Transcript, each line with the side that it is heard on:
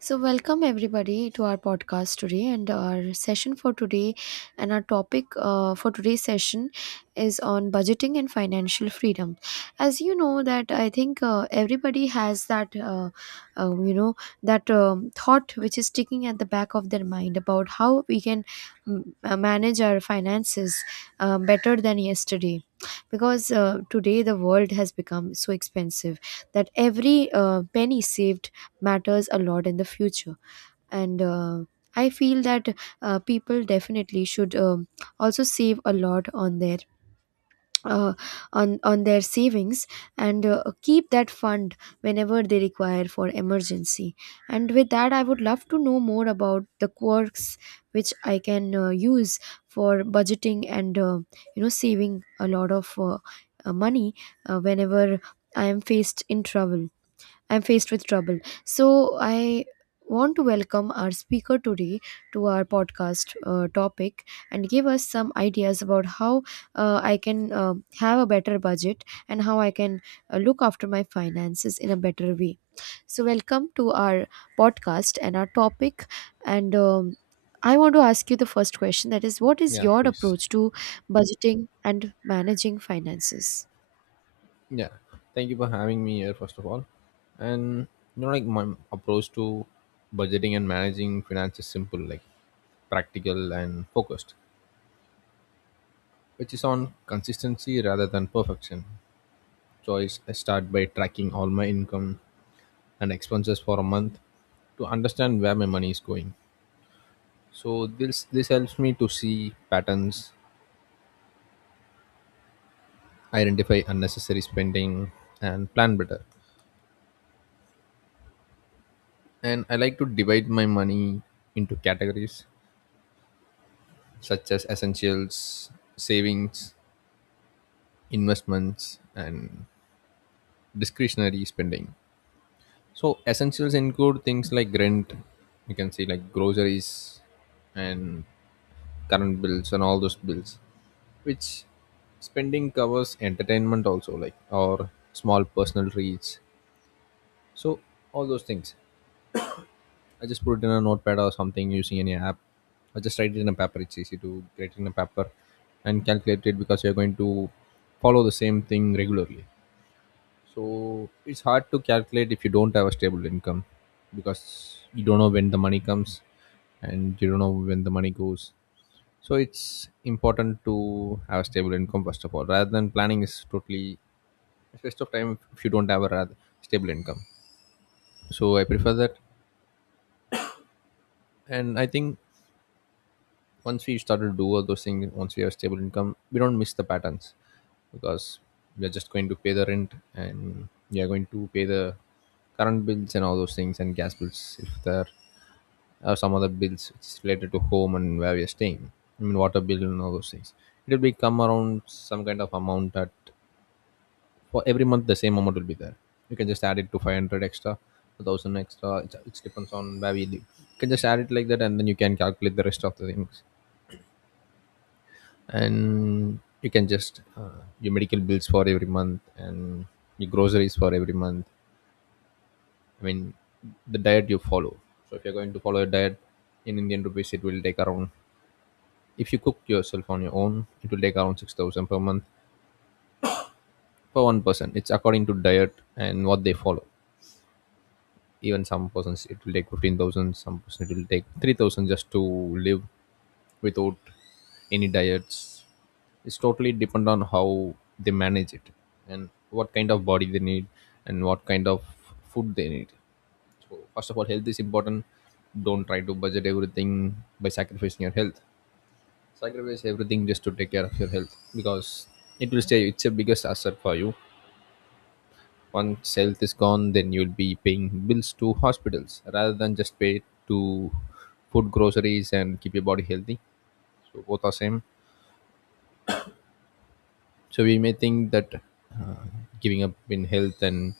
right: So, welcome everybody to our podcast today, and our session for today, and our topic for today's session is on budgeting and financial freedom. As you know, that I think everybody has that, you know, that thought which is sticking at the back of their mind about how we can manage our finances better than yesterday. Because today the world has become so expensive that every penny saved matters a lot in the future and I feel that people definitely should also save a lot uh, on their savings and keep that fund whenever they require for emergency. And with that I would love to know more about the quirks which I can use for budgeting and saving a lot of money whenever i am faced in trouble I'm faced with trouble. So I want to welcome our speaker today to our podcast topic and give us some ideas about how I can have a better budget and how I can look after my finances in a better way. So welcome to our podcast and our topic, and I want to ask you the first question, that is, what is
left: Yeah,
right: your
left: please.
right: approach to budgeting and managing finances?
left: Yeah. Thank you for having me here, first of all. And like my approach to budgeting and managing finance is simple, like practical and focused, which is on consistency rather than perfection. So I start by tracking all my income and expenses for a month to understand where my money is going. So this helps me to see patterns, identify unnecessary spending, and plan better. And I like to divide my money into categories such as essentials, savings, investments, and discretionary spending. So essentials include things like rent, you can say like groceries and current bills and all those bills, which spending covers entertainment also, like or small personal treats. So all those things. I just put it in a notepad or something using any app. I just write it in a paper. It's easy to write it in a paper and calculate it because you're going to follow the same thing regularly. So it's hard to calculate if you don't have a stable income, because you don't know when the money comes and you don't know when the money goes. So it's important to have a stable income first of all. Rather than planning is totally a waste of time if you don't have a rather stable income. So I prefer that, and I think once we started to do all those things, once we have stable income we don't miss the patterns, because we are just going to pay the rent and we are going to pay the current bills and all those things and gas bills. If there are some other bills which is related to home and where we are staying, I mean water bill and all those things, it will become around some kind of amount that for every month the same amount will be there. You can just add it to 500 extra, 1000 extra. It depends on where we live. You can just add it like that, and then you can calculate the rest of the things. And you can just your medical bills for every month and your groceries for every month. I mean the diet you follow. So if you're going to follow a diet, in indian rupees it will take around, if you cook yourself on your own, it will take around 6000 per month for one person. It's according to diet and what they follow. Even some persons it will take 15,000, some person it will take 3000 just to live without any diets. It's totally depend on how they manage it and what kind of body they need and what kind of food they need. So first of all, health is important. Don't try to budget everything by sacrificing your health. Sacrifice everything just to take care of your health, because it will stay, it's a biggest asset for you. Once health is gone, then you'll be paying bills to hospitals rather than just pay to food, groceries and keep your body healthy. So both are same. So we may think that giving up in health and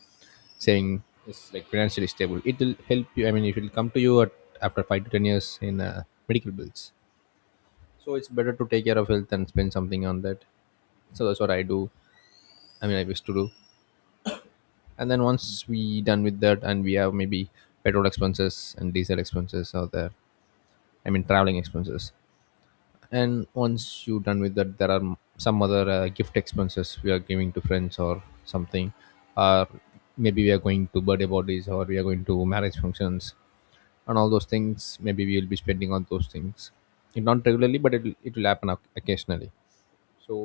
left: saying it's like financially stable it will help you. I mean it will come to you at, after 5 to 10 years in medical bills. So it's better to take care of health and spend something on that. So that's what I do. I mean I used to do. And then once we done with that, and we have maybe petrol expenses and diesel expenses out there, I mean traveling expenses. And once you done with that, there are some other gift expenses we are giving to friends or something, or maybe we are going to birthday parties or we are going to marriage functions, and all those things maybe we will be spending on those things. Not regularly, but it will happen occasionally. So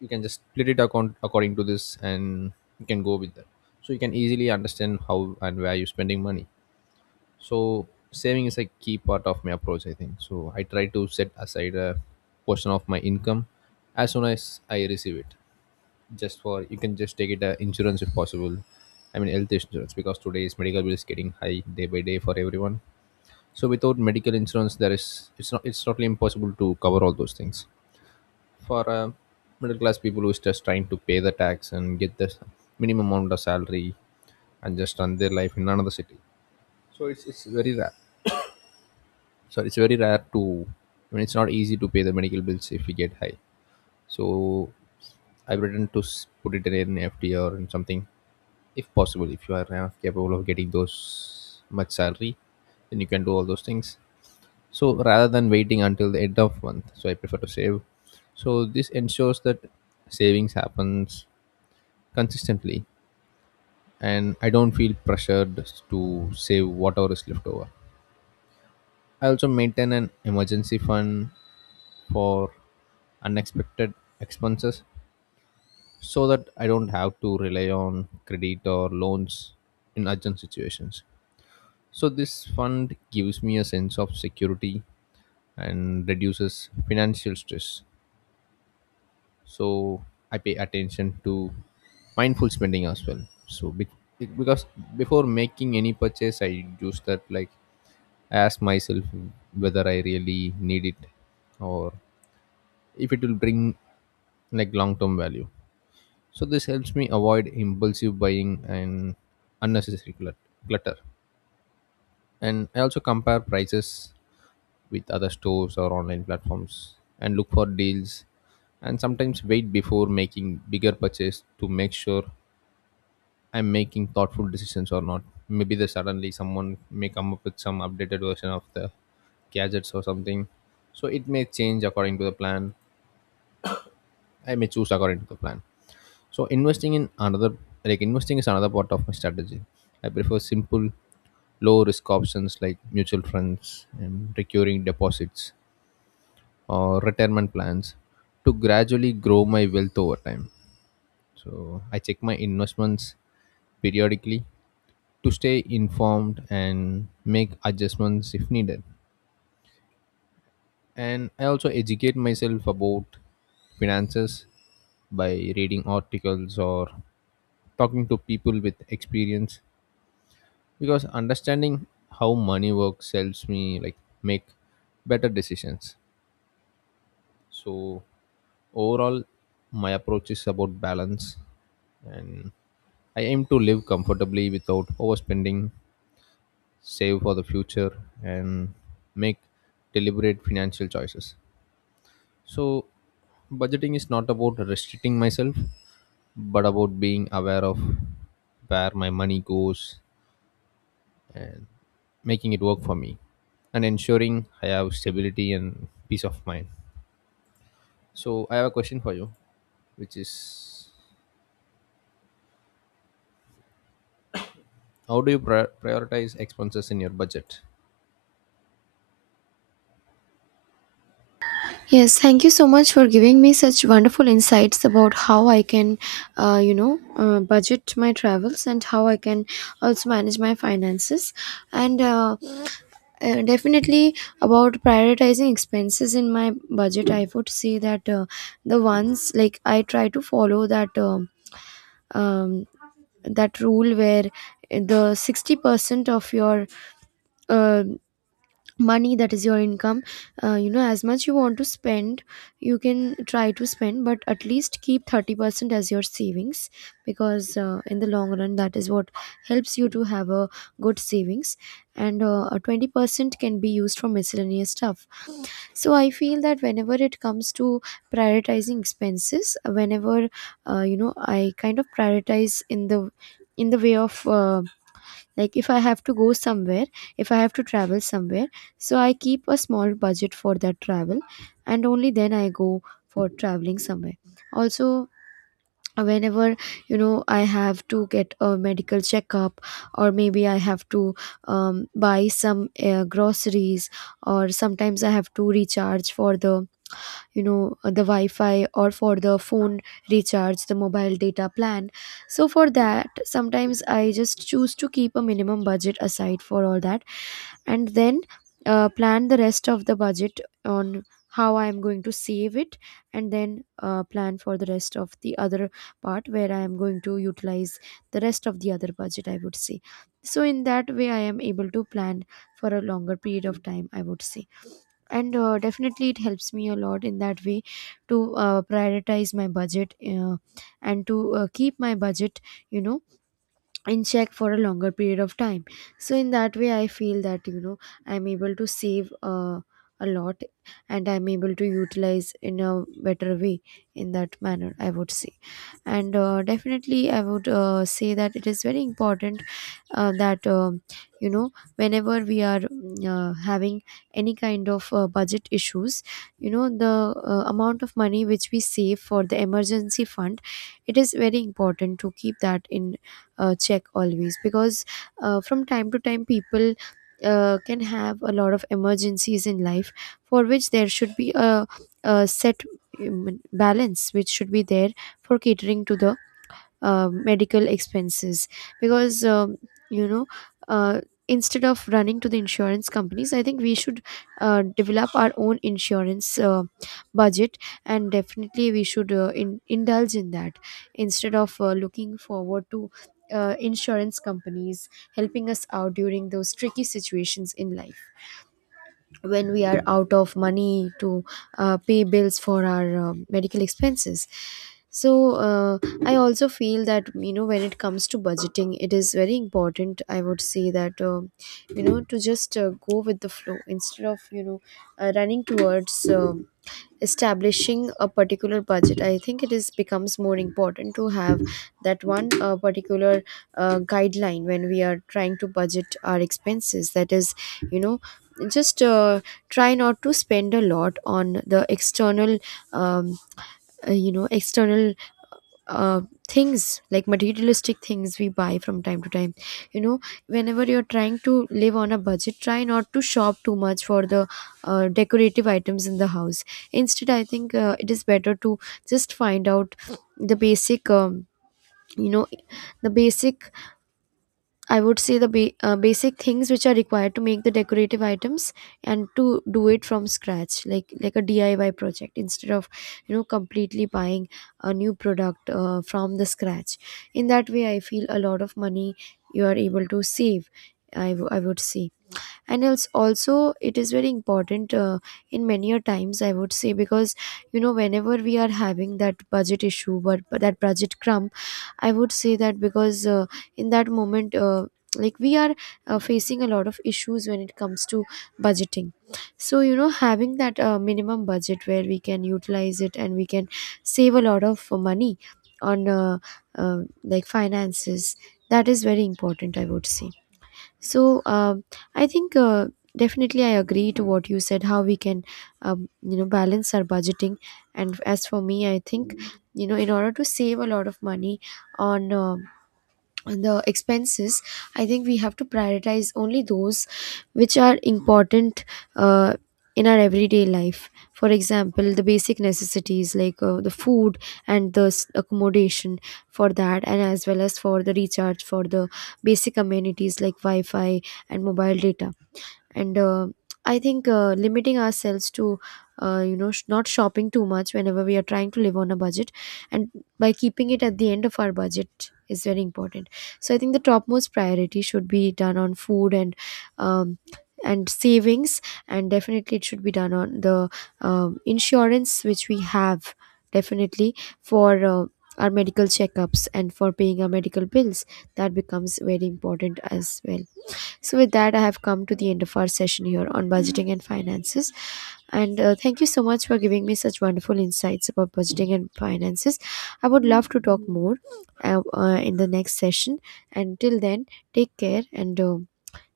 left: you can just split it account according to this, and you can go with that. So you can easily understand how and where you're spending money. So saving is a key part of my approach, I think. So I try to set aside a portion of my income as soon as I receive it. Just for, you can just take it insurance if possible, I mean health insurance, because today's medical bill is getting high day by day for everyone. So without medical insurance, there is, it's not, it's totally impossible to cover all those things for middle class people who's just trying to pay the tax and get the minimum amount of salary and just run their life in another city. So it's very rare. So it's very rare to, I mean, it's not easy to pay the medical bills if we get high. So I've written to put it in an FD or in something, if possible, if you are capable of getting those much salary, then you can do all those things. So rather than waiting until the end of month, so I prefer to save. So this ensures that savings happens consistently, and I don't feel pressured to save whatever is left over. I also maintain an emergency fund for unexpected expenses, so that I don't have to rely on credit or loans in urgent situations. So this fund gives me a sense of security and reduces financial stress. So I pay attention to mindful spending as well. So because before making any purchase I use that, like I ask myself whether I really need it, or if it will bring like long term value. So this helps me avoid impulsive buying and unnecessary clutter. And I also compare prices with other stores or online platforms and look for deals, and sometimes wait before making bigger purchase to make sure I'm making thoughtful decisions or not. Maybe the suddenly someone may come up with some updated version of the gadgets or something. So it may change according to the plan. I may choose according to the plan. So investing in another, like investing is another part of my strategy. I prefer simple low risk options like mutual funds and recurring deposits or retirement plans to gradually grow my wealth over time. So I check my investments periodically to stay informed and make adjustments if needed. And I also educate myself about finances by reading articles or talking to people with experience, because understanding how money works helps me like make better decisions. So overall, my approach is about balance, and I aim to live comfortably without overspending, save for the future, and make deliberate financial choices. So budgeting is not about restricting myself, but about being aware of where my money goes and making it work for me, and ensuring I have stability and peace of mind. So I have a question for you, which is how do you prioritize expenses in your budget?
right: Yes, thank you so much for giving me such wonderful insights about how I can, budget my travels and how I can also manage my finances. And Definitely about prioritizing expenses in my budget, I would say that the ones, like I try to follow um, that rule where the 60% of your uh, money, that is your income, as much you want to spend you can try to spend, but at least keep 30% as your savings, because in the long run that is what helps you to have a good savings. And a 20% can be used for miscellaneous stuff. So I feel that whenever it comes to prioritizing expenses, whenever I kind of prioritize in the way of like, if I have to go somewhere, if I have to travel somewhere, so I keep a small budget for that travel and only then I go for traveling somewhere. Also, whenever, you know, I have to get a medical checkup, or maybe I have to buy some groceries, or sometimes I have to recharge for the, you know, the wi-fi or for the phone, recharge the mobile data plan. So for that, sometimes I just choose to keep a minimum budget aside for all that, and then plan the rest of the budget on how I am going to save it, and then plan for the rest of the other part where I am going to utilize the rest of the other budget, I would say. So in that way I am able to plan for a longer period of time, I would say, and definitely it helps me a lot in that way to prioritize my budget, and to keep my budget, you know, in check for a longer period of time. So in that way I feel that, you know, I'm able to save a lot, and I'm able to utilize in a better way, in that manner, I would say. And definitely I would say that it is very important that you know, whenever we are having any kind of budget issues, you know, the amount of money which we save for the emergency fund, it is very important to keep that in check always, because from time to time people can have a lot of emergencies in life, for which there should be a set balance which should be there for catering to the medical expenses. Because you know uh, instead of running to the insurance companies, I think we should develop our own insurance budget, and definitely we should indulge in that, instead of looking forward to insurance companies helping us out during those tricky situations in life when we are out of money to pay bills for our medical expenses. So uh, I also feel that, you know, when it comes to budgeting, it is very important, I would say, that you know, to just go with the flow instead of, you know, running towards establishing a particular budget. I think it is, becomes more important to have that one particular guideline when we are trying to budget our expenses, that is, you know, just try not to spend a lot on the external um, external uh, things like materialistic things we buy from time to time. You know, whenever you're trying to live on a budget, try not to shop too much for the decorative items in the house. Instead, I think it is better to just find out the basic you know the basic I would say the basic things which are required to make the decorative items, and to do it from scratch, like a DIY project instead of, you know, completely buying a new product from the scratch. In that way, I feel a lot of money you are able to save, I would say. And else also it is very important in many a times, I would say, because, you know, whenever we are having that budget issue, but that budget crump, I would say, that because in that moment, like we are facing a lot of issues when it comes to budgeting. So, you know, having that minimum budget where we can utilize it and we can save a lot of money on like finances, that is very important, I would say. So I think definitely I agree to what you said, how we can you know, balance our budgeting. And as for me, I think, you know, in order to save a lot of money on the expenses, I think we have to prioritize only those which are important uh, in our everyday life, for example the basic necessities like the food and the accommodation for that, and as well as for the recharge for the basic amenities like wi-fi and mobile data. And I think limiting ourselves to you know, not shopping too much whenever we are trying to live on a budget, and by keeping it at the end of our budget, is very important. So I think the topmost priority should be done on food um, and savings, and definitely it should be done on the insurance which we have, definitely, for our medical checkups and for paying our medical bills. That becomes very important as well. So, with that, I have come to the end of our session here on budgeting and finances. And thank you so much for giving me such wonderful insights about budgeting and finances. I would love to talk more in the next session. And till then, take care, and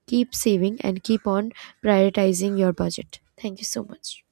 right: keep saving and keep on prioritizing your budget. Thank you so much.